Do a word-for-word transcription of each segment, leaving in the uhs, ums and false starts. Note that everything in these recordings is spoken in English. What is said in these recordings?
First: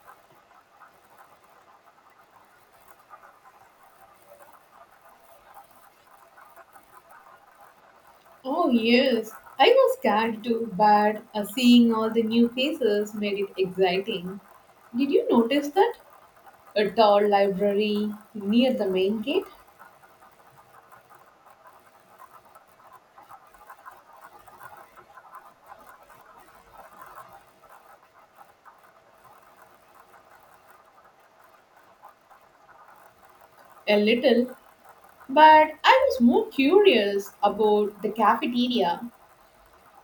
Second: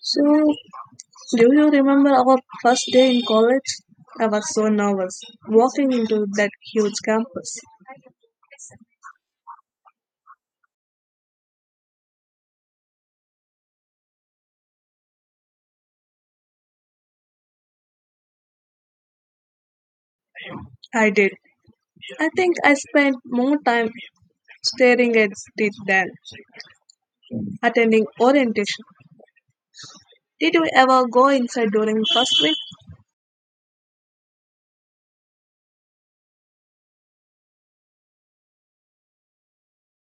So, do you remember our first day in college? I was so nervous walking into that huge campus. Oh, yes. I was scared too, but uh, seeing all the new faces made it exciting. Did you notice that? A tall library near the main gate? I did. I think I spent more time staring at it than attending orientation. Did you ever go inside during first week? A little, but I was more curious about the cafeteria.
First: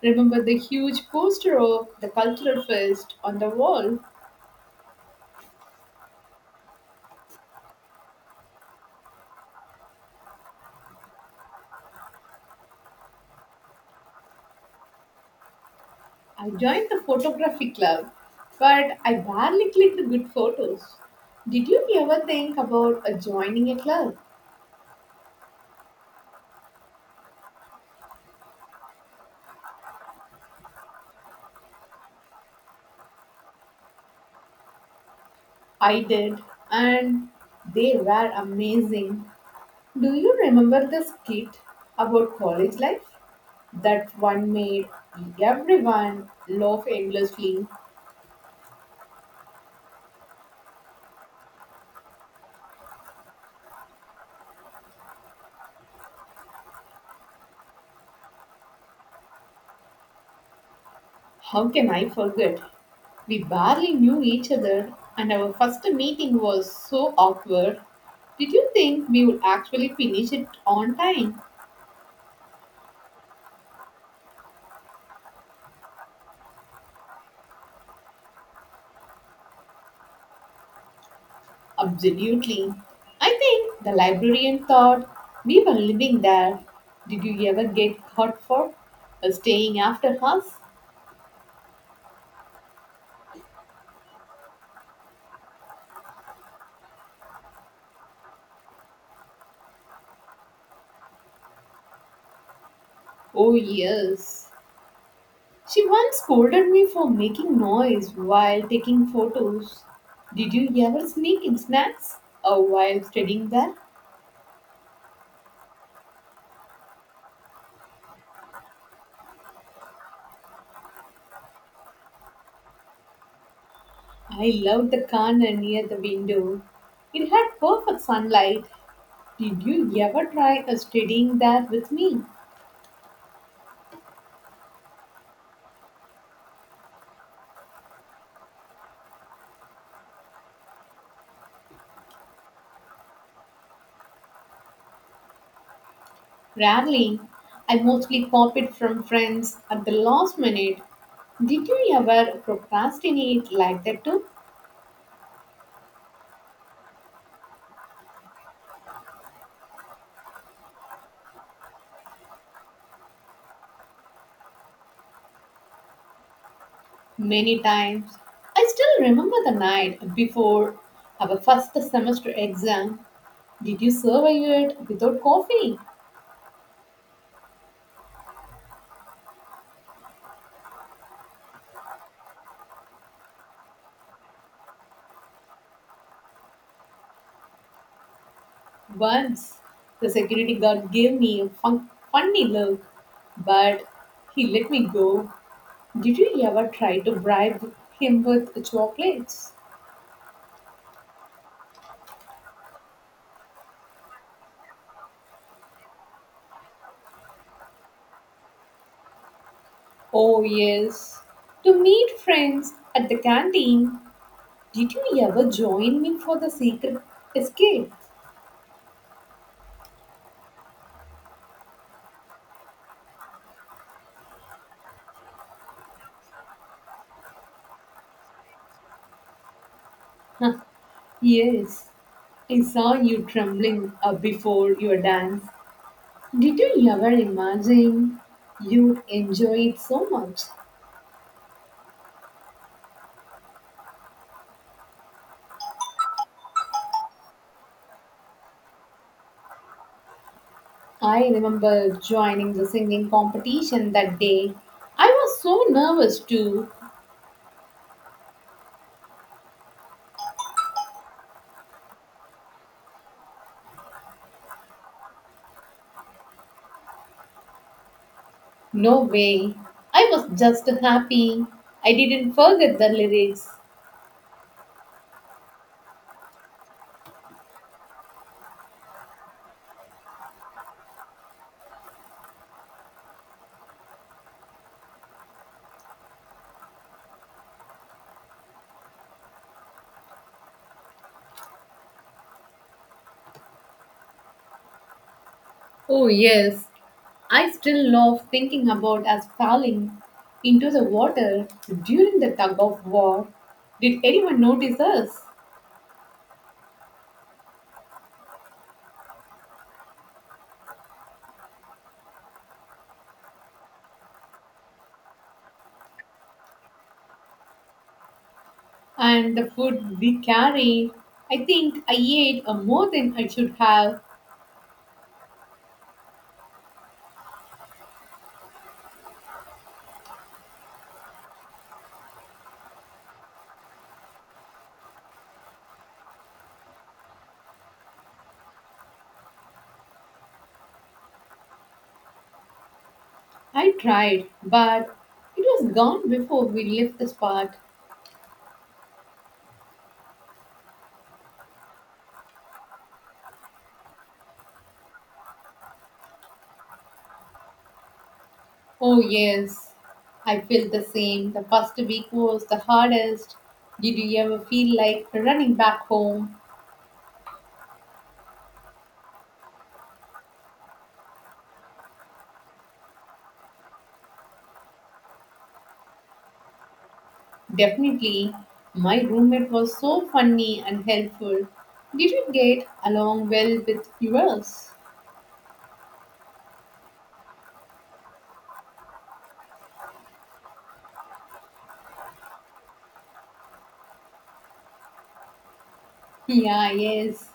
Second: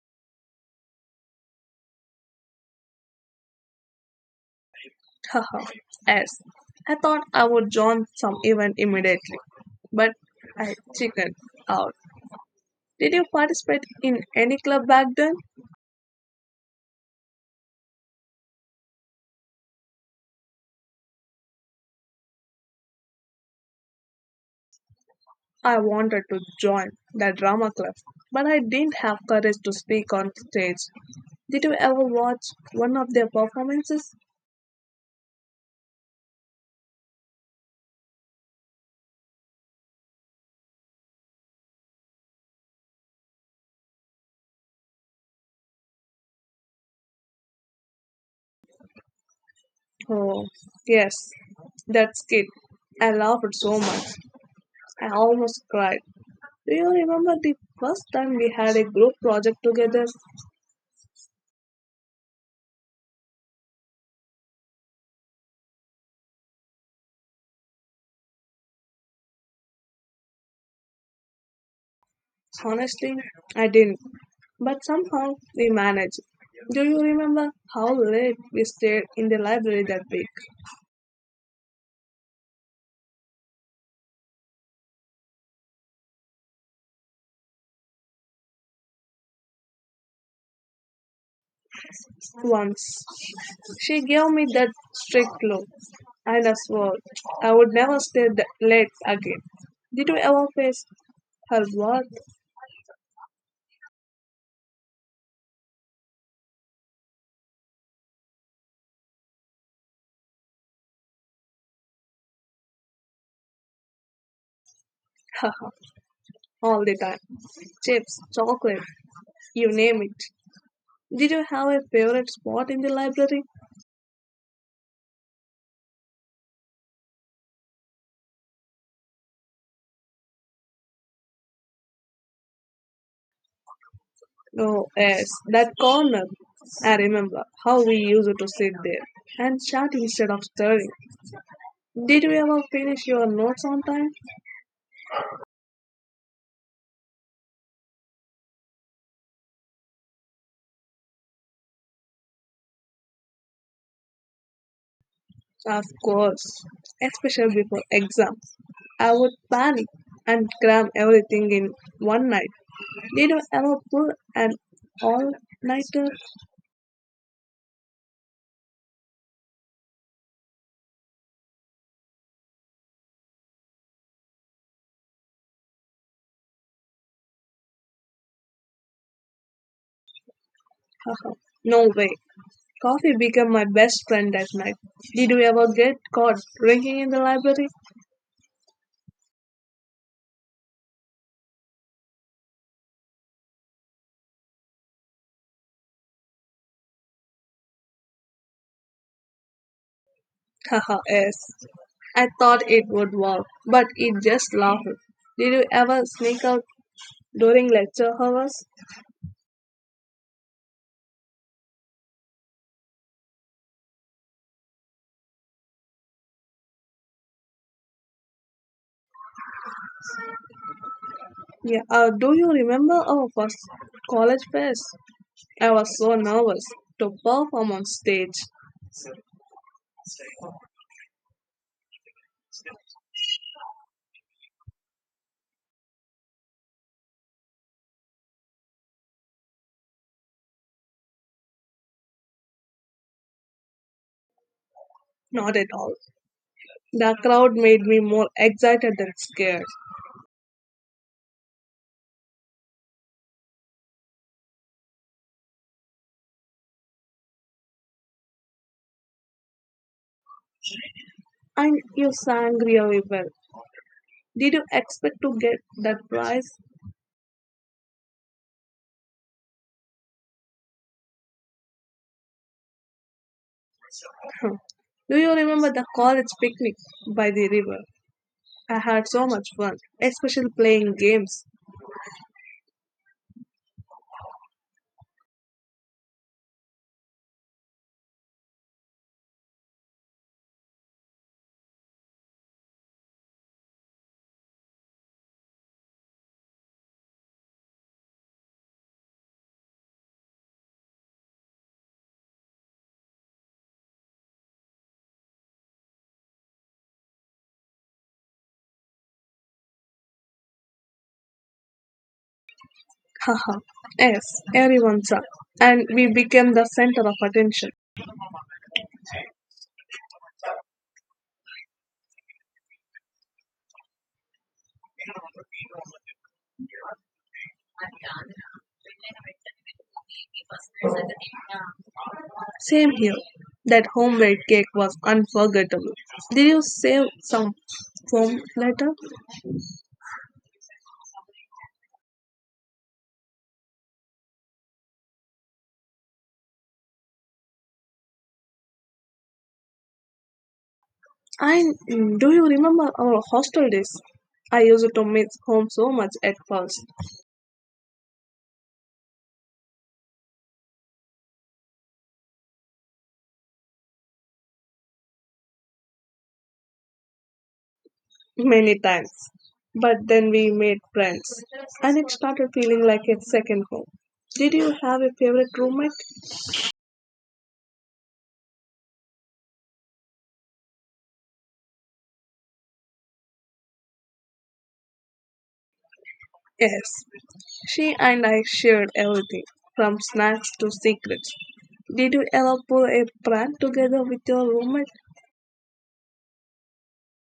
Remember the huge poster of the cultural fest on the wall? Haha, yes. I thought I would join some event immediately, but I chickened out. Did you participate in any club back then? I joined the photography club, but I barely clicked good photos. Did you ever think about uh, joining a club? I wanted to join the drama club, but I didn't have courage to speak on stage. Did you ever watch one of their performances? I did, and they were amazing. Do you remember the skit about college life? That one made everyone laugh endlessly. Oh, yes, that skit. I laughed so much. I almost cried. Do you remember the first time we had a group project together? How can I forget? We barely knew each other, and our first meeting was so awkward. Did you think we would actually finish it on time? Honestly, I didn't. But somehow we managed. Do you remember how late we stayed in the library that week? Absolutely. I think the librarian thought we were living there. Did you ever get hurt for uh, staying after us? Once she gave me that strict look, and I swore I would never stay th- late again. Did you ever face her worth? Oh, yes. She once scolded me for making noise while taking photos. Did you ever sneak in snacks uh, while studying there? Haha, all the time. Chips, chocolate, you name it. Did you have a favorite spot in the library? I loved the corner near the window. It had perfect sunlight. Did you ever try uh, studying there with me? No, yes, that corner. I remember how we used to sit there and chat instead of stirring. Did you ever finish your notes on time? Rarely, I mostly copied from friends at the last minute. Did you ever procrastinate like that too? Of course, especially before exams. I would panic and cram everything in one night. Did you ever pull an all-nighter? Many times. I still remember the night before our first semester exam. Did you survive it without coffee? Haha, no way. Coffee became my best friend that night. Did you ever get caught drinking in the library? Once, the security guard gave me a fun- funny look, but he let me go. Did you ever try to bribe him with chocolates? Haha, yes. I thought it would work, but it just laughed. Did you ever sneak out during lecture hours? Oh, yes. To meet friends at the canteen. Did you ever join me for the secret escape? Yeah. Uh, do you remember our first college fest? I was so nervous to perform on stage. Huh, yes. I saw you trembling uh, before your dance. Did you ever imagine you'd enjoy it so much? Not at all. The crowd made me more excited than scared. I remember joining the singing competition that day. I was so nervous too. And you sang really well. Did you expect to get that prize? No way. I was just happy. I didn't forget the lyrics. Do you remember the college picnic by the river? I had so much fun, especially playing games. Oh, yes. I still love thinking about us falling into the water during the tug of war. Did anyone notice us? Haha, yes, everyone sang. And we became the center of attention. And the food we carried. I think I ate uh, more than I should have. Same here. That homemade cake was unforgettable. Did you save some foam later? I tried, but it was gone before we left the spot. I mm, do you remember our hostel days? I used to miss home so much at first, Oh, yes, I feel the same. The first week was the hardest. Did you ever feel like running back home? many times. But then we made friends, and it started feeling like a second home. Did you have a favorite roommate? Definitely. My roommate was so funny and helpful. Did you get along well with yours? Yes. She and I shared everything, from snacks to secrets. Did you ever pull a prank together with your roommate? Yeah, yes.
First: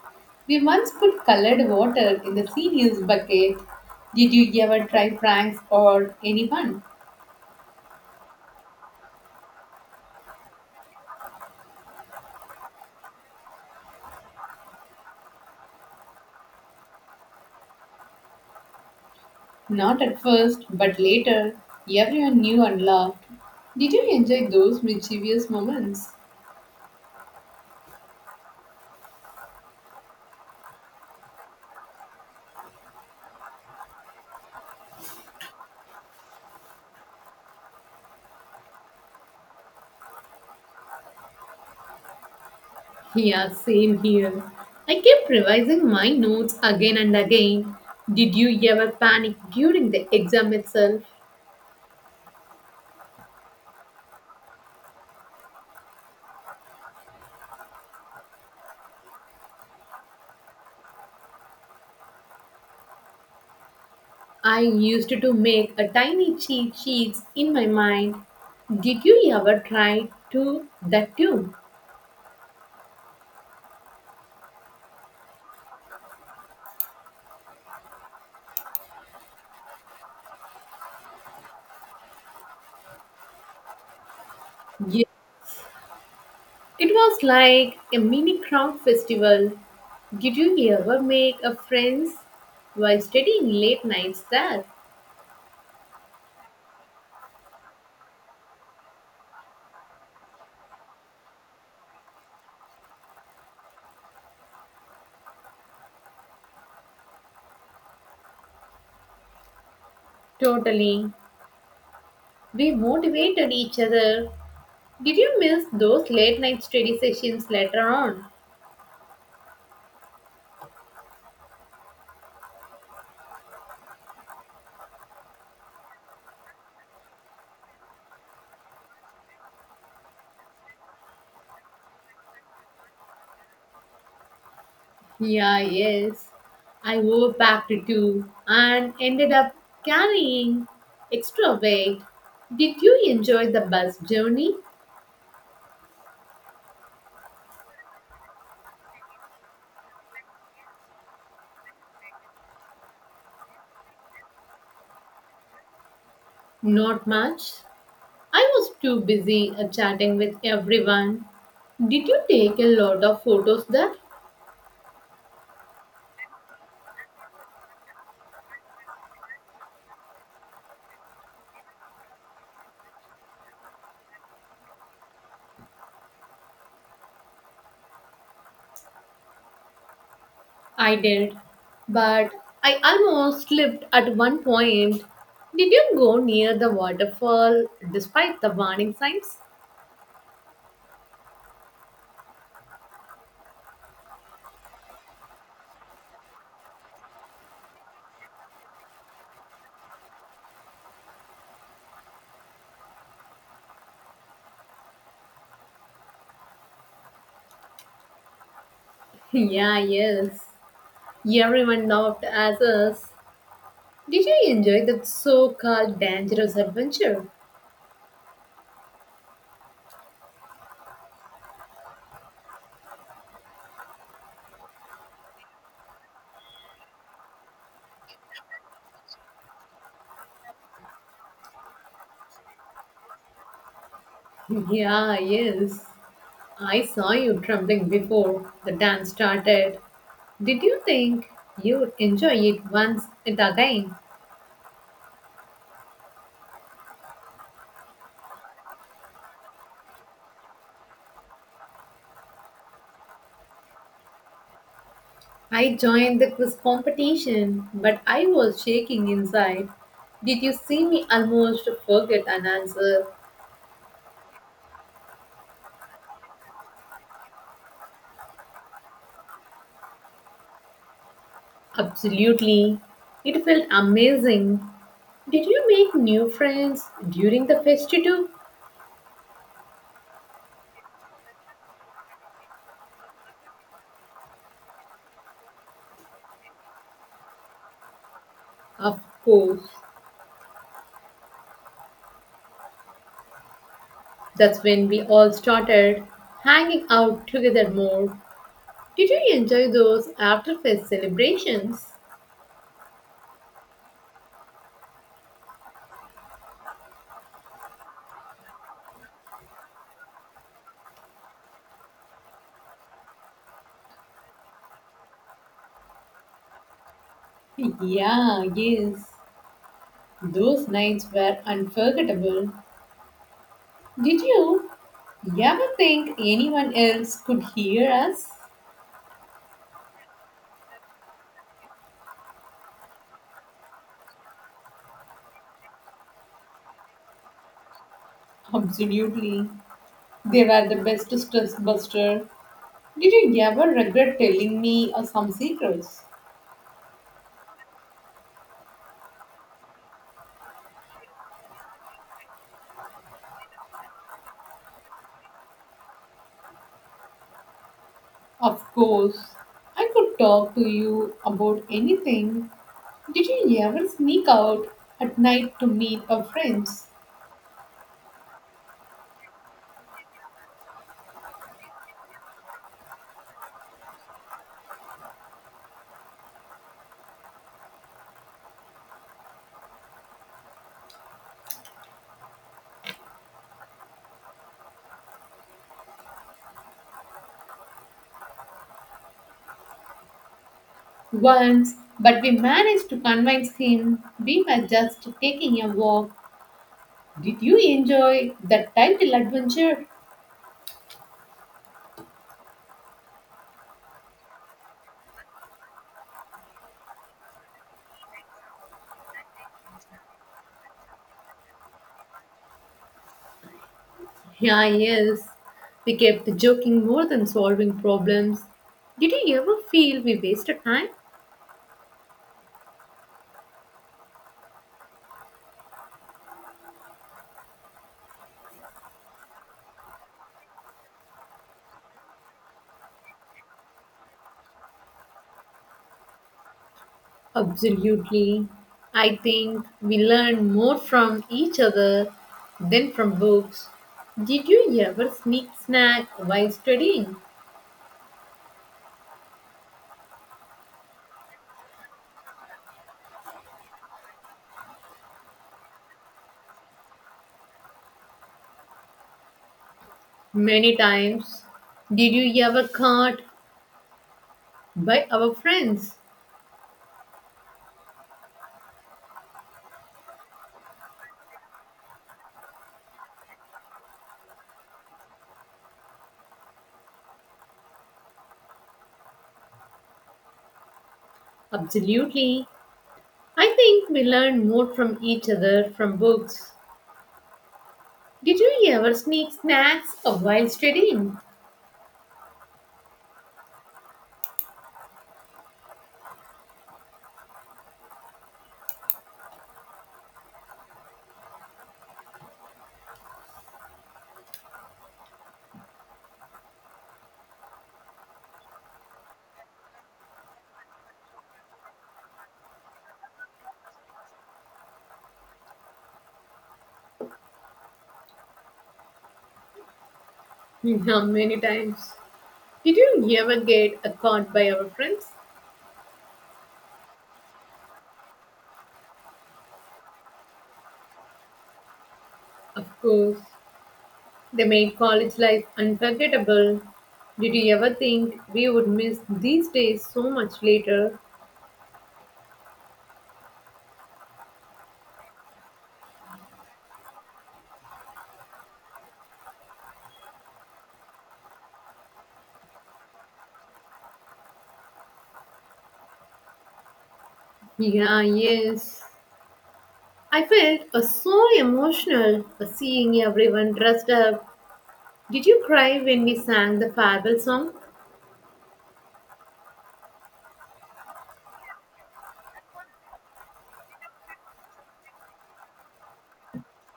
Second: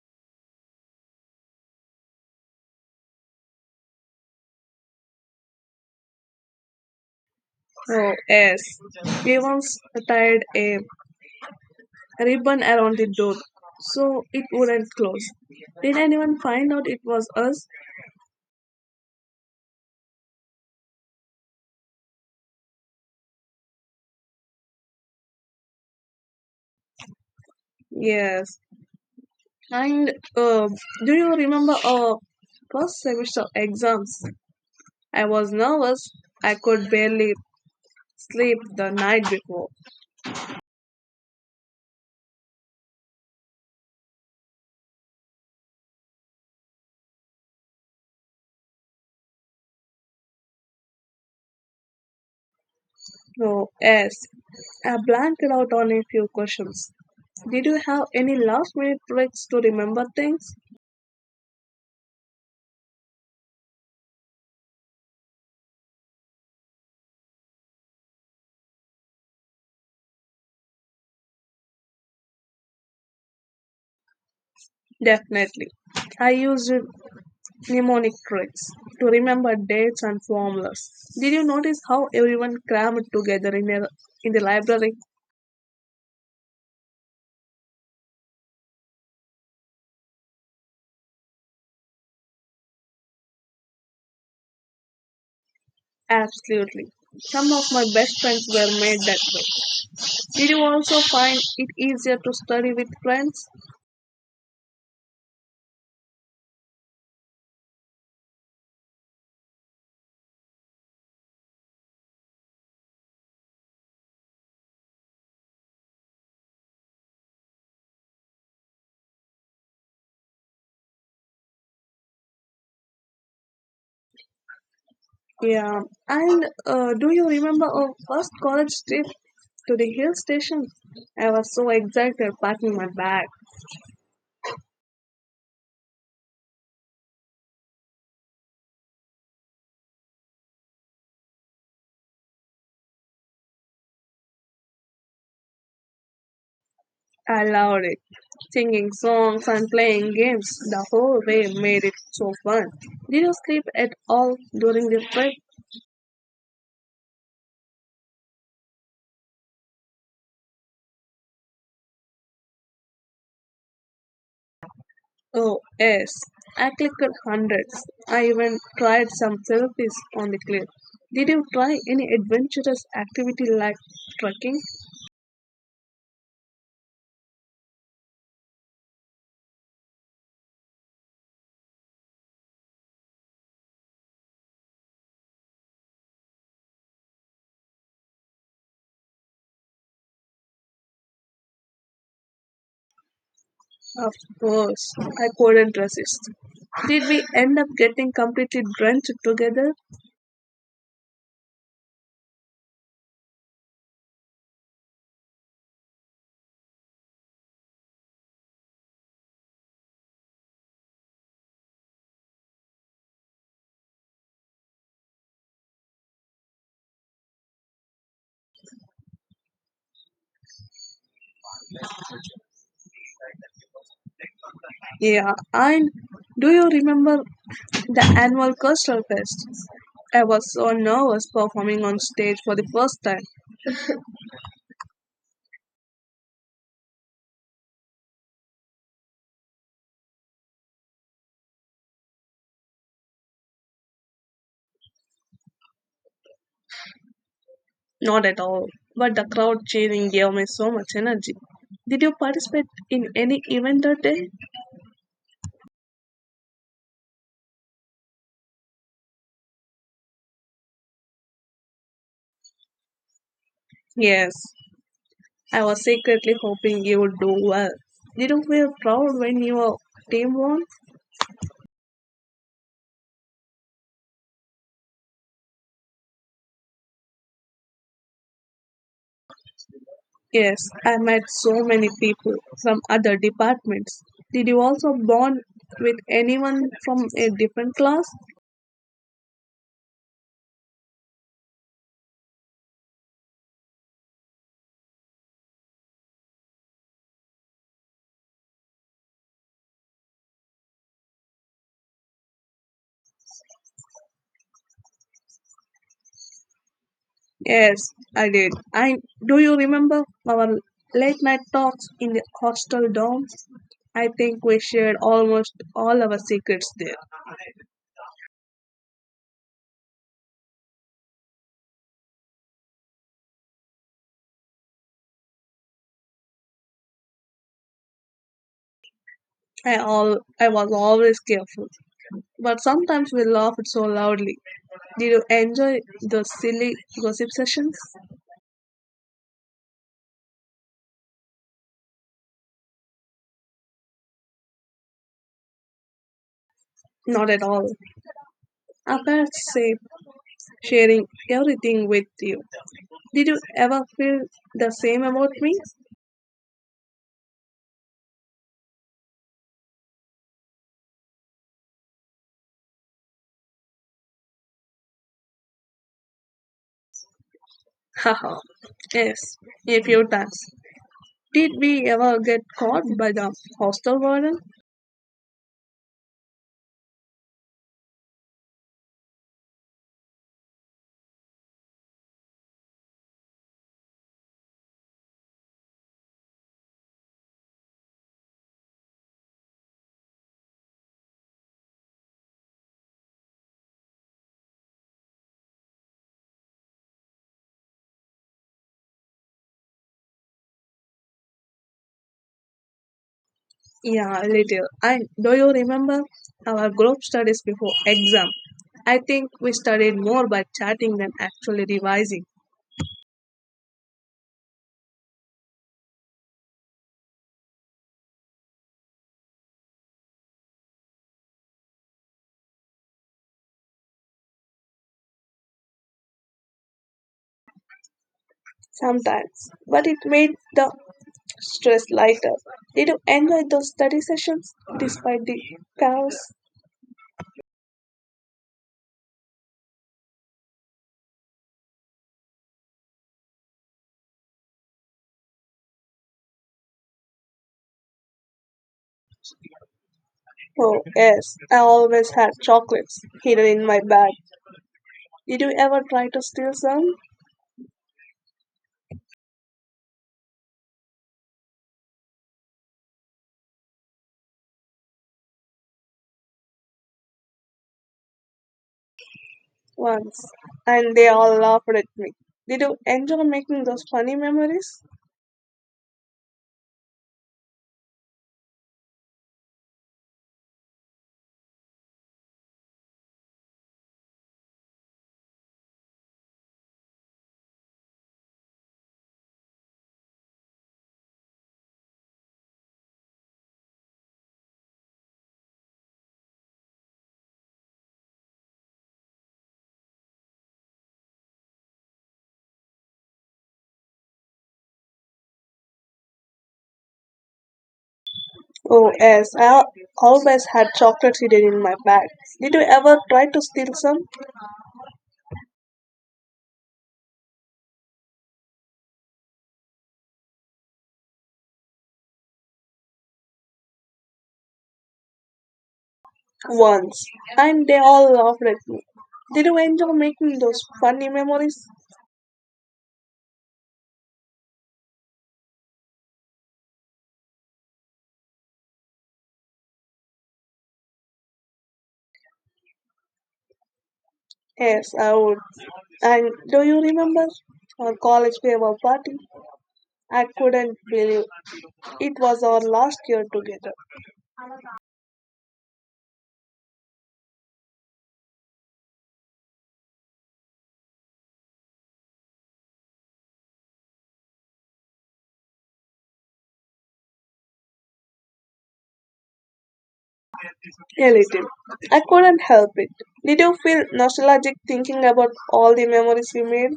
We once put colored water in the seniors bucket. Did you ever try pranks or anyone? Oh, yes. We once tied a ribbon around the door so it wouldn't close. Did anyone find out it was us? Not at first, but later, everyone knew and laughed. Did you enjoy those mischievous moments? Yes. And uh, do you remember our first semester exams? I was nervous. I could barely sleep the night before. Yeah, same here. I kept revising my notes again and again. Did you ever panic during the exam itself? Oh, yes. I blanked out on a few questions. Did you have any last minute tricks to remember things? I used to make a tiny cheat sheets in my mind. Did you ever try to that too? Definitely. I used mnemonic tricks to remember dates and formulas. Did you notice how everyone crammed together in, a, in the library? Yes. It was like a mini crowd festival. Did you ever make a friends while studying late nights there? Absolutely. Some of my best friends were made that way. Did you also find it easier to study with friends? Totally. We motivated each other. Did you miss those late night study sessions later on? Yeah. And uh, do you remember our first college trip to the hill station? I was so excited packing my bag. Yeah, yes. I overpacked too and ended up carrying extra weight. Did you enjoy the bus journey? I loved it. Singing songs and playing games the whole way made it so fun. Did you sleep at all during the trip? Not much. I was too busy uh, chatting with everyone. Did you take a lot of photos there? Oh, yes. I clicked hundreds. I even tried some selfies on the cliff. Did you try any adventurous activity like trekking? I did, but I almost slipped at one point. Did you go near the waterfall despite the warning signs? Of course, I couldn't resist. Did we end up getting completely drenched together? Yeah, yes. Everyone laughed at us. Did you enjoy that so called dangerous adventure? Yeah, and do you remember the annual Coastal Fest? I was so nervous performing on stage for the first time. Yeah, yes. I saw you trembling before the dance started. Did you think you would enjoy it once and again? Not at all, but the crowd cheering gave me so much energy. Did you participate in any event that day? I joined the quiz competition, but I was shaking inside. Did you see me almost forget an answer? Yes, I was secretly hoping you would do well. Did you feel proud when your team won? Absolutely. It felt amazing. Did you make new friends during the festival? Yes, I met so many people from other departments. Did you also bond with anyone from a different class? Of course. That's when we all started hanging out together more. Did you enjoy those after fest celebrations? Yes, I did. I do you remember our late night talks in the hostel dorm? I think we shared almost all our secrets there. Yeah, yes. Those nights were unforgettable. Did you you ever think anyone else could hear us? I all I was always careful, but sometimes we laughed so loudly. Did you enjoy the silly gossip sessions? Absolutely. They were the best stress buster. Did you ever regret telling me uh, some secrets? Not at all. Our parents say sharing everything with you. Did you ever feel the same about me? Of course, I could talk to you about anything. Did you ever sneak out at night to meet a friend? Haha, yes, a few times. Did we ever get caught by the hostel warden? Once, but we managed to convince him we were just taking a walk. Did you enjoy that title adventure? Yeah, a little. And do you remember our group studies before exam? I think we studied more by chatting than actually revising. Yeah, yes. We kept joking more than solving problems. Did you ever feel we wasted time? Sometimes, but it made the stress lighter. Did you enjoy those study sessions despite the chaos? Absolutely. I think we learn more from each other than from books. Did you ever sneak snack while studying? Oh, yes, I always had chocolates hidden in my bag. Did you ever try to steal some? Many times. Did you ever caught by our friends? Once, and they all laughed at me. Did you enjoy making those funny memories? Absolutely. I think we learn more from each other from books. Did you ever sneak snacks while studying? Oh, yes, I al- always had chocolates hidden in my bag. Did you ever try to steal some? Yeah, many times. Did you ever get a caught by our friends? Once, and they all laughed at me. Did you enjoy making those funny memories? Of course. They made college life unforgettable. Did you ever think we would miss these days so much later? Yes, I would. And do you remember our college farewell party? I couldn't believe it was our last year together. Yeah, yes. I felt uh, so emotional uh, seeing everyone dressed up. Did you cry when we sang the farewell song? A little. I couldn't help it. Did you feel nostalgic thinking about all the memories we made?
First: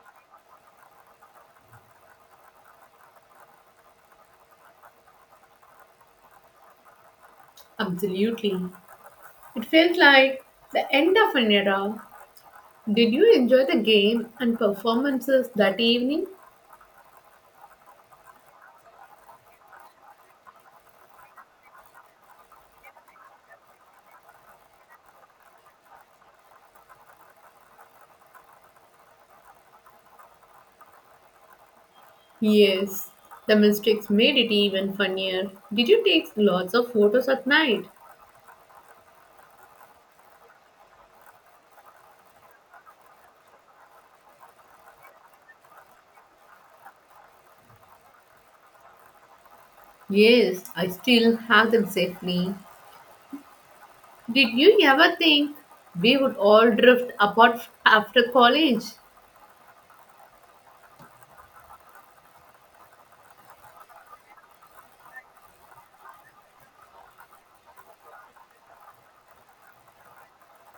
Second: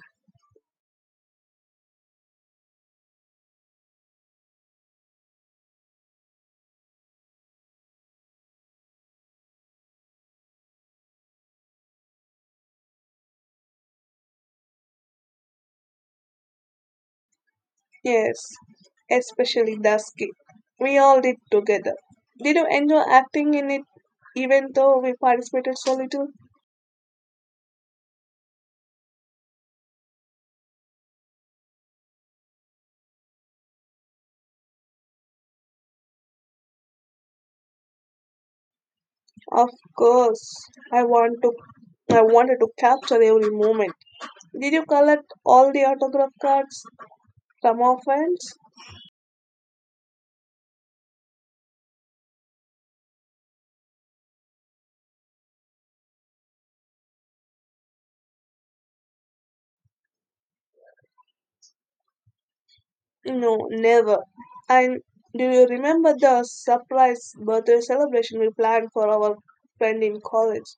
Absolutely. It felt like the end of an era. Did you enjoy the game and performances that evening? Yes, especially the ski. We all did together. Did you enjoy acting in it even though we participated so little? Yes. The mistakes made it even funnier. Did you take lots of photos at night? Of course. I want to I wanted to capture every moment. Did you collect all the autograph cards from our friends? Yes, I still have them safely. Did you ever think we would all drift apart f- after college? No, never. And do you remember the surprise birthday celebration we planned for our friend in college?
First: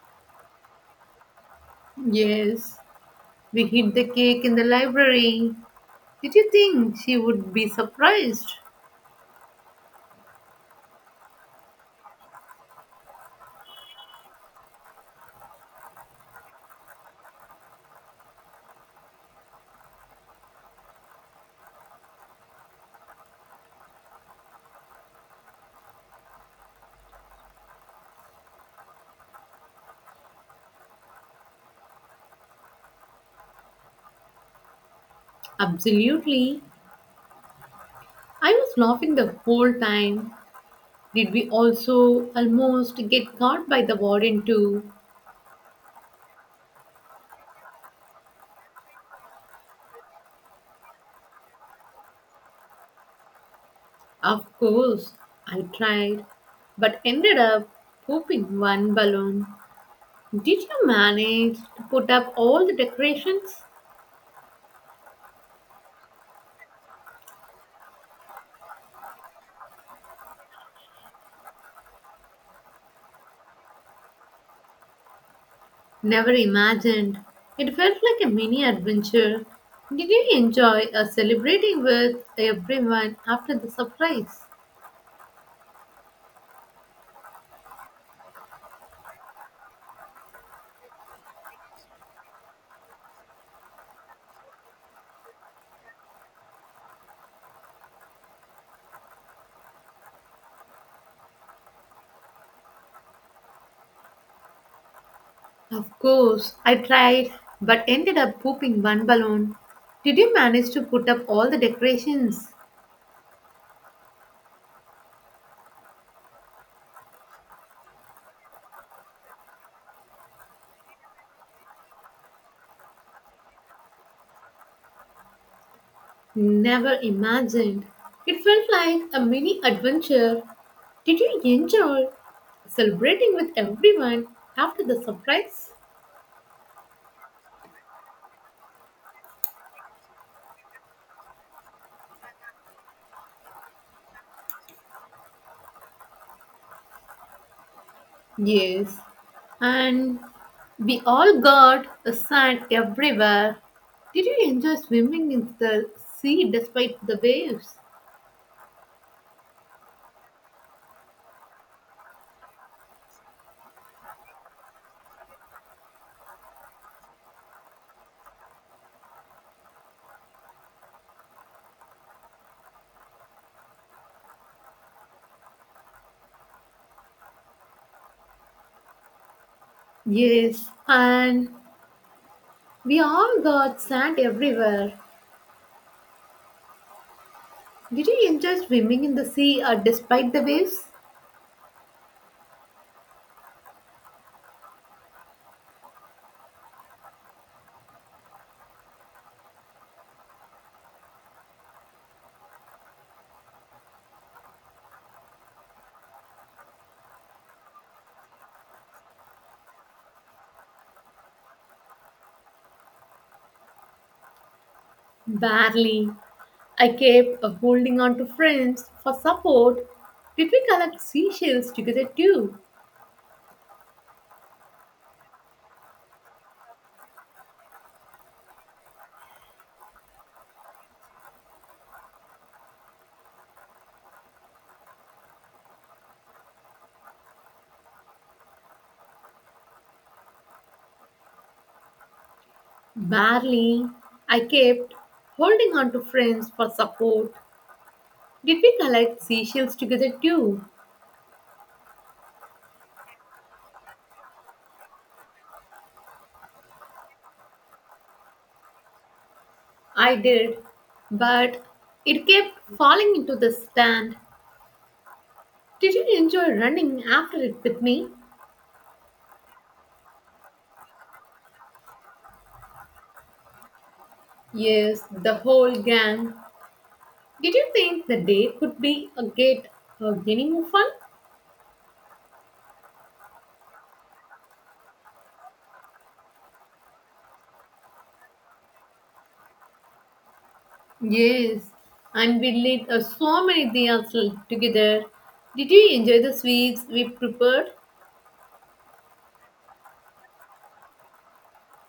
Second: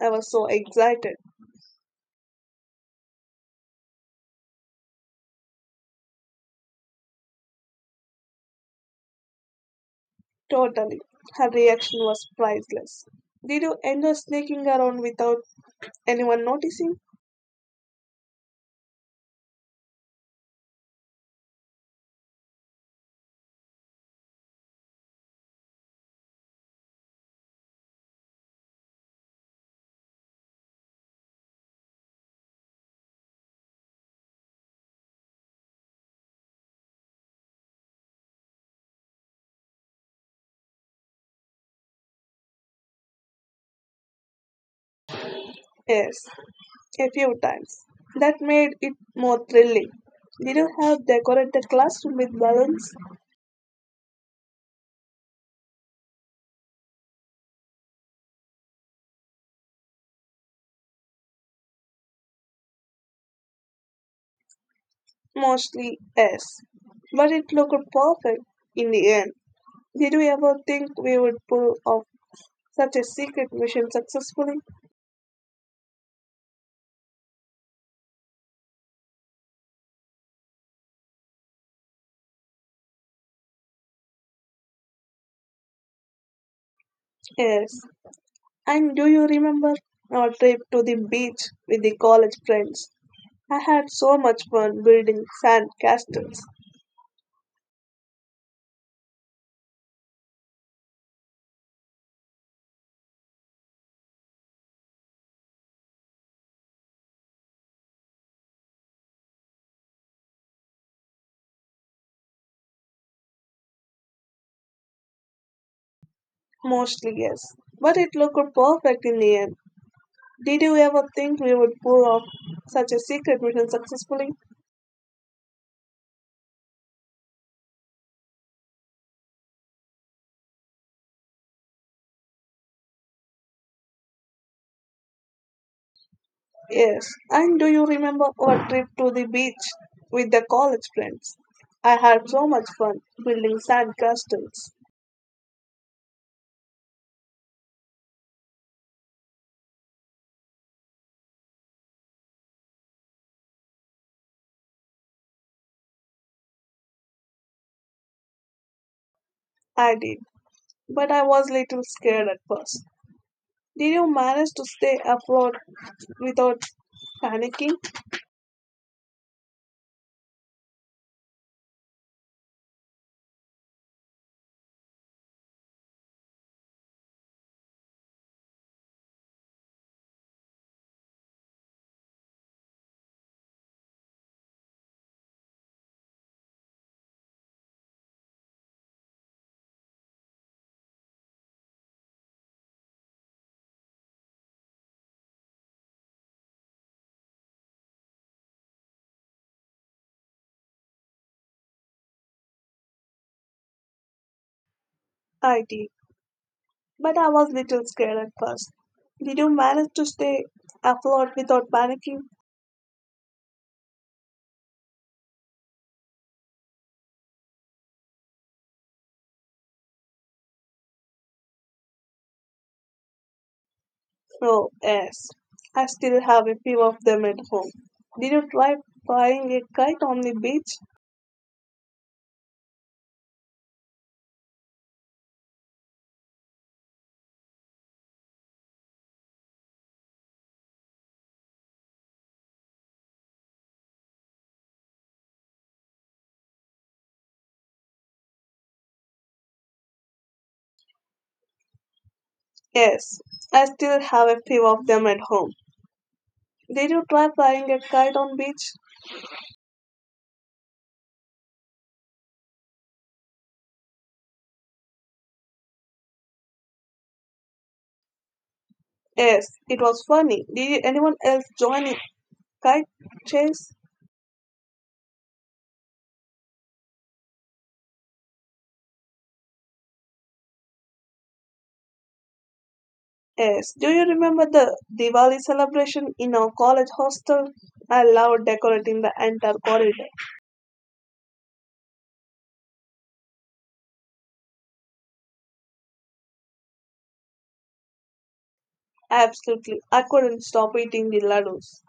I was so excited. Yes, we hid the cake in the library. Did you think she would be surprised? Totally. Her reaction was priceless. Did you enjoy sneaking around without anyone noticing? Absolutely. I was laughing the whole time. Did we also almost get caught by the warden too? Yes, a few times. That made it more thrilling. Did you have decorated the classroom with balloons? Of course, I tried, but ended up pooping one balloon. Did you manage to put up all the decorations? Mostly, yes. But it looked perfect in the end. Did we ever think we would pull off such a secret mission successfully? Never imagined. It felt like a mini adventure. Did you enjoy uh, celebrating with everyone after the surprise? Yes. And do you remember our trip to the beach with the college friends? I had so much fun building sand castles. Of course, I tried but ended up pooping one balloon. Did you manage to put up all the decorations? Mostly, yes. But it looked perfect in the end. Did you ever think we would pull off such a secret mission successfully? Never imagined. It felt like a mini adventure. Did you enjoy celebrating with everyone after the surprise? Yes. And do you remember our trip to the beach with the college friends? I had so much fun building sand castles. Yes, and we all got a sand everywhere. Did you enjoy swimming in the sea despite the waves? I did, but I was little scared at first. Did you manage to stay afloat without panicking? Yes, and we all got sand everywhere. Did you enjoy swimming in the sea uh, despite the waves? I did, but I was little scared at first. Did you manage to stay afloat without panicking? Barely. I kept uh, holding on to friends for support. Did we collect seashells together too? Oh, yes. I still have a few of them at home. Did you try flying a kite on the beach? Barely. I kept holding on to friends for support. Did we collect seashells together too? Yes, I still have a few of them at home. Did you try flying a kite on beach? I did, but it kept falling into the sand. Did you enjoy running after it with me? Yes, it was funny. Did anyone else join in kite chase? Yes, the whole gang. Did you think the day could be a get a any more fun? Yes, do you remember the Diwali celebration in our college hostel? I loved decorating the entire corridor. Yes, and we lit uh, so many diyas together. Did you enjoy the sweets we prepared? Absolutely, I couldn't stop eating the laddus.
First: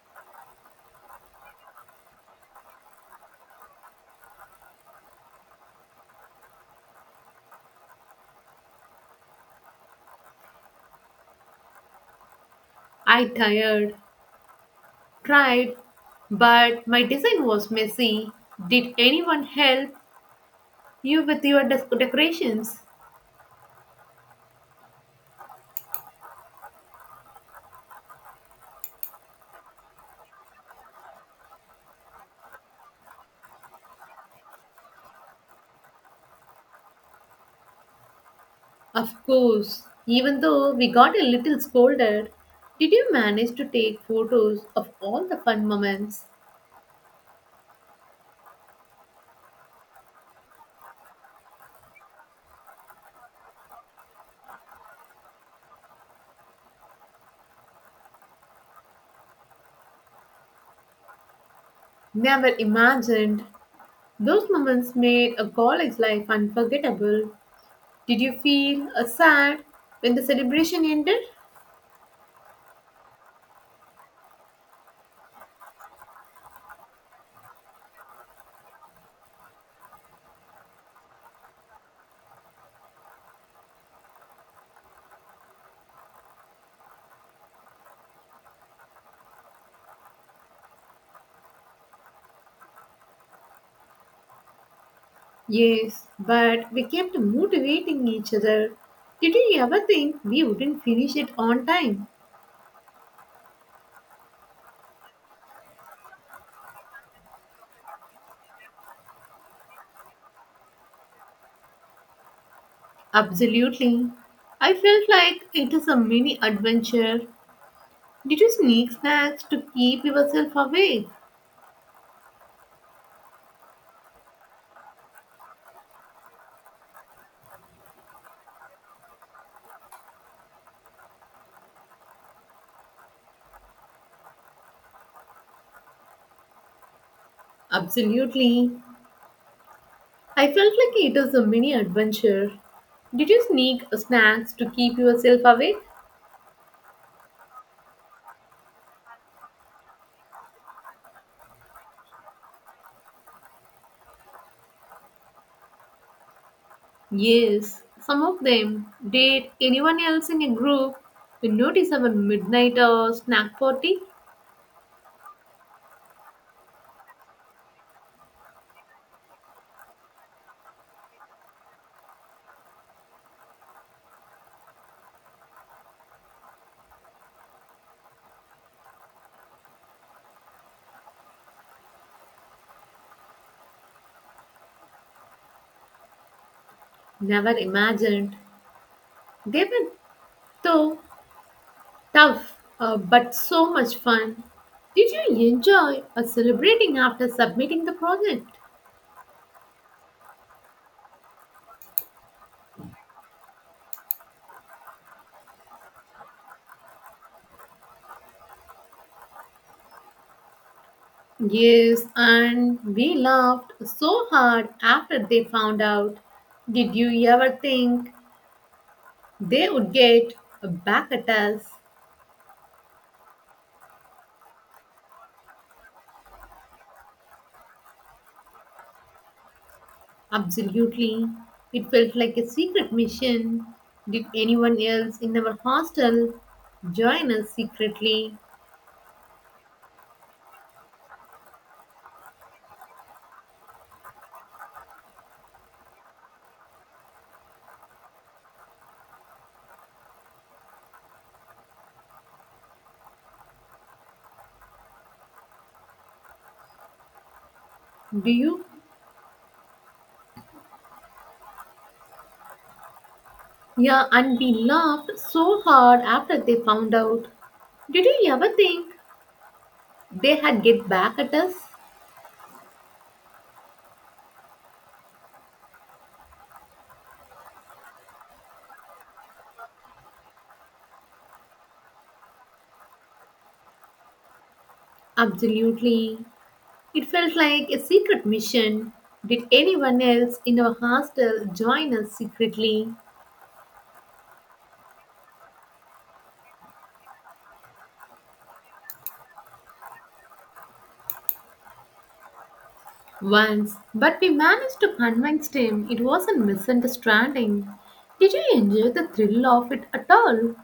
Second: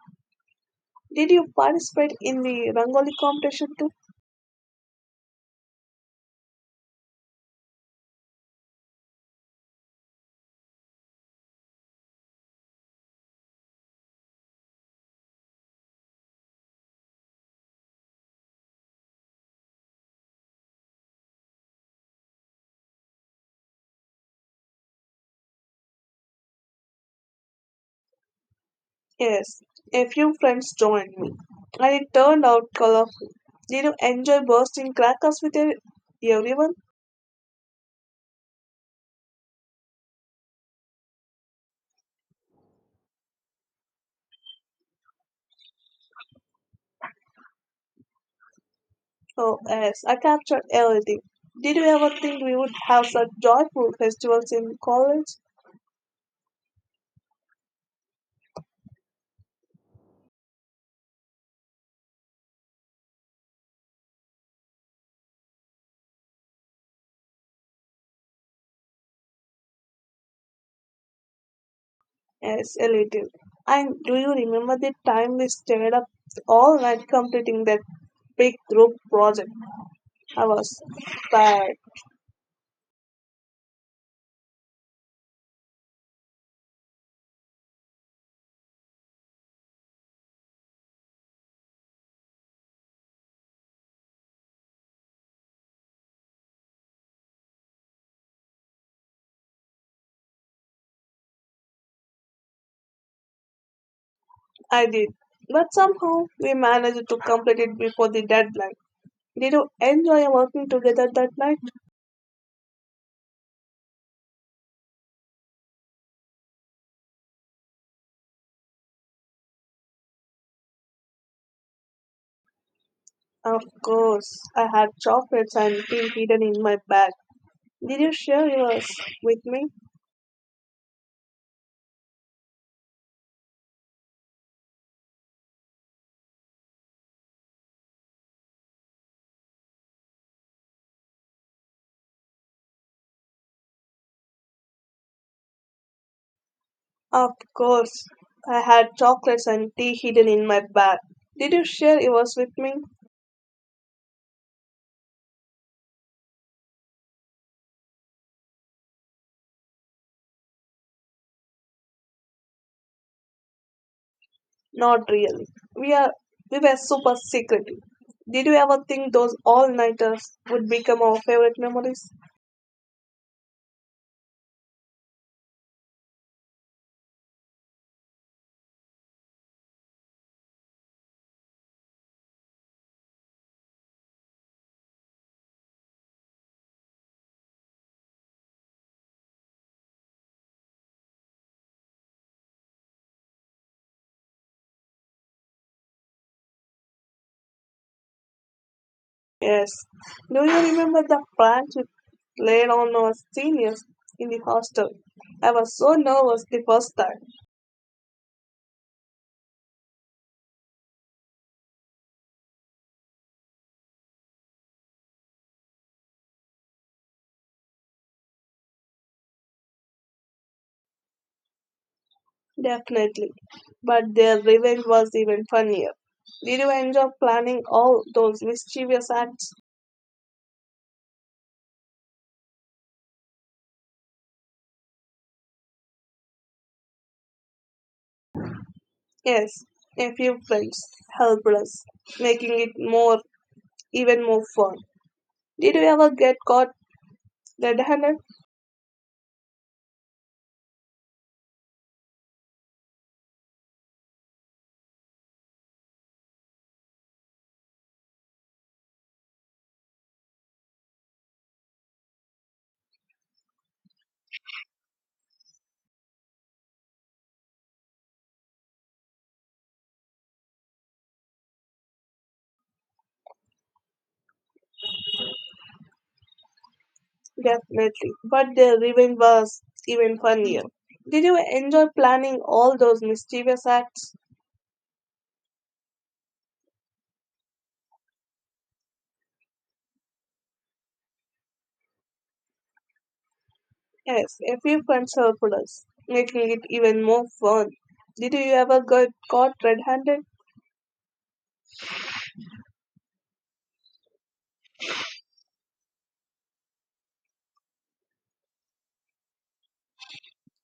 Did you participate in the Rangoli competition too? I tired, tried, but my design was messy. Did anyone help? You with your dec- decorations? Yes, a few friends joined me, and it turned out colorful. Did you enjoy bursting crackers with e- everyone? Of course. Even though we got a little scolded, did you manage to take photos of all the fun moments? Oh, yes, I captured everything. Did you ever think we would have such joyful festivals in college? Never imagined. Those moments made a college life unforgettable. Did you feel uh, sad when the celebration ended? Yes, a little. And do you remember the time we stayed up all night completing that big group project? I was tired. Yes, but we kept motivating each other. Did you ever think we wouldn't finish it on time? I did. But somehow we managed to complete it before the deadline. Did you enjoy working together that night? Absolutely. I felt like it is a mini adventure. Did you sneak snacks to keep yourself awake? Of course. I had chocolates and tea hidden in my bag. Did you share yours with me? Absolutely. I felt like it was a mini adventure. Did you sneak snacks to keep yourself awake? Of course. I had chocolates and tea hidden in my bag. Did you share yours with me? Yes. Some of them. Did anyone else in your group notice our midnight uh, snack party? Not really. We are we were super secretive. Did you ever think those all-nighters would become our favorite memories? Never imagined. They were so tough, uh, but so much fun. Did you enjoy uh, celebrating after submitting the project? Yes. Do you remember the pranks we played on our seniors in the hostel? I was so nervous the first time. Yes, and we laughed so hard after they found out. Did you ever think they would get back at us? Definitely. But their revenge was even funnier. Did you enjoy planning all those mischievous acts? Absolutely. It felt like a secret mission. Did anyone else in our hostel join us secretly? Yes, a few friends helped us, making it more even more fun. Did you ever get caught the Dahana, Do you? Yeah, and we laughed so hard after they found out. Did you ever think they had get back at us? definitely. But the revenge was even funnier. Did you enjoy planning all those mischievous acts? Absolutely. It felt like a secret mission. Did anyone else in our hostel join us secretly? Yes, a few friends helped us, making it even more fun. Did you ever get caught red handed? Once, but we managed to convince him it wasn't misunderstanding. Did you enjoy the thrill of it at all?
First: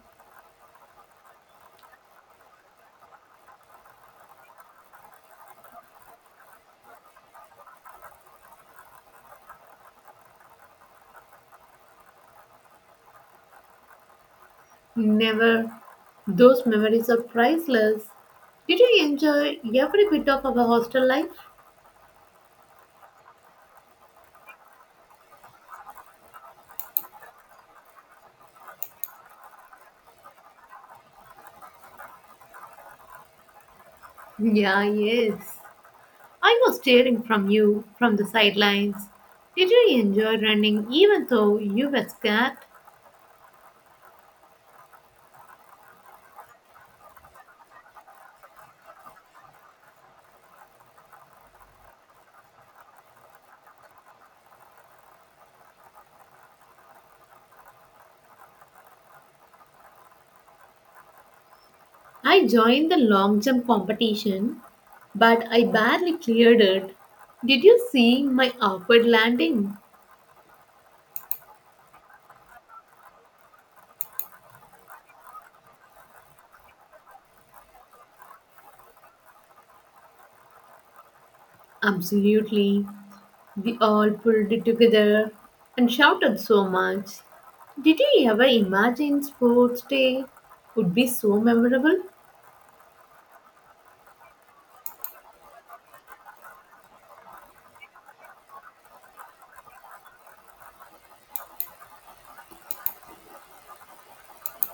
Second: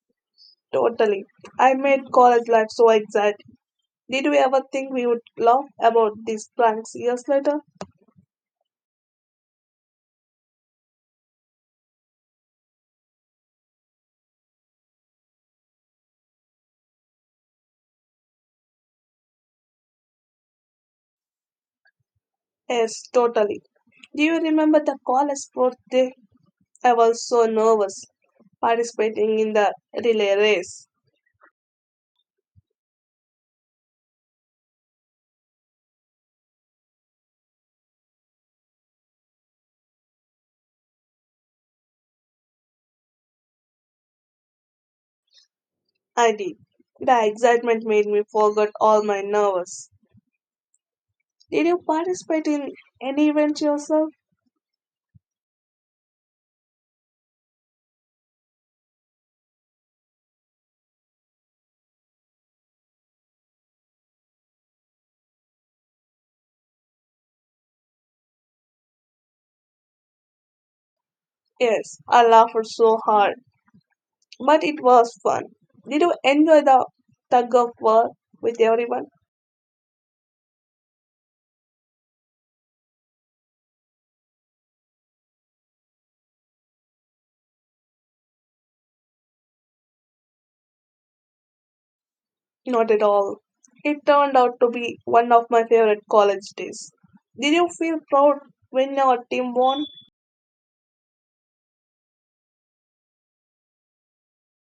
Totally. I made college life so exciting. Did we ever think we would laugh about these pranks years later? Never. Those memories are priceless. Did you enjoy every bit of our hostel life? Yes, totally. Do you remember the college sports day? I was so nervous participating in the relay race. Yeah, yes. I was staring from you from the sidelines. Did you enjoy running even though you were scared? I did. The excitement made me forget all my nerves. Did you participate in any event yourself? I joined the long jump competition, but I barely cleared it. Did you see my awkward landing? Yes, I laughed so hard, but it was fun. Did you enjoy the tug of war with everyone? Absolutely. We all pulled it together and shouted so much. Did you ever imagine sports day would be so memorable? Not at all. It turned out to be one of my favorite college days. Did you feel proud when your team won?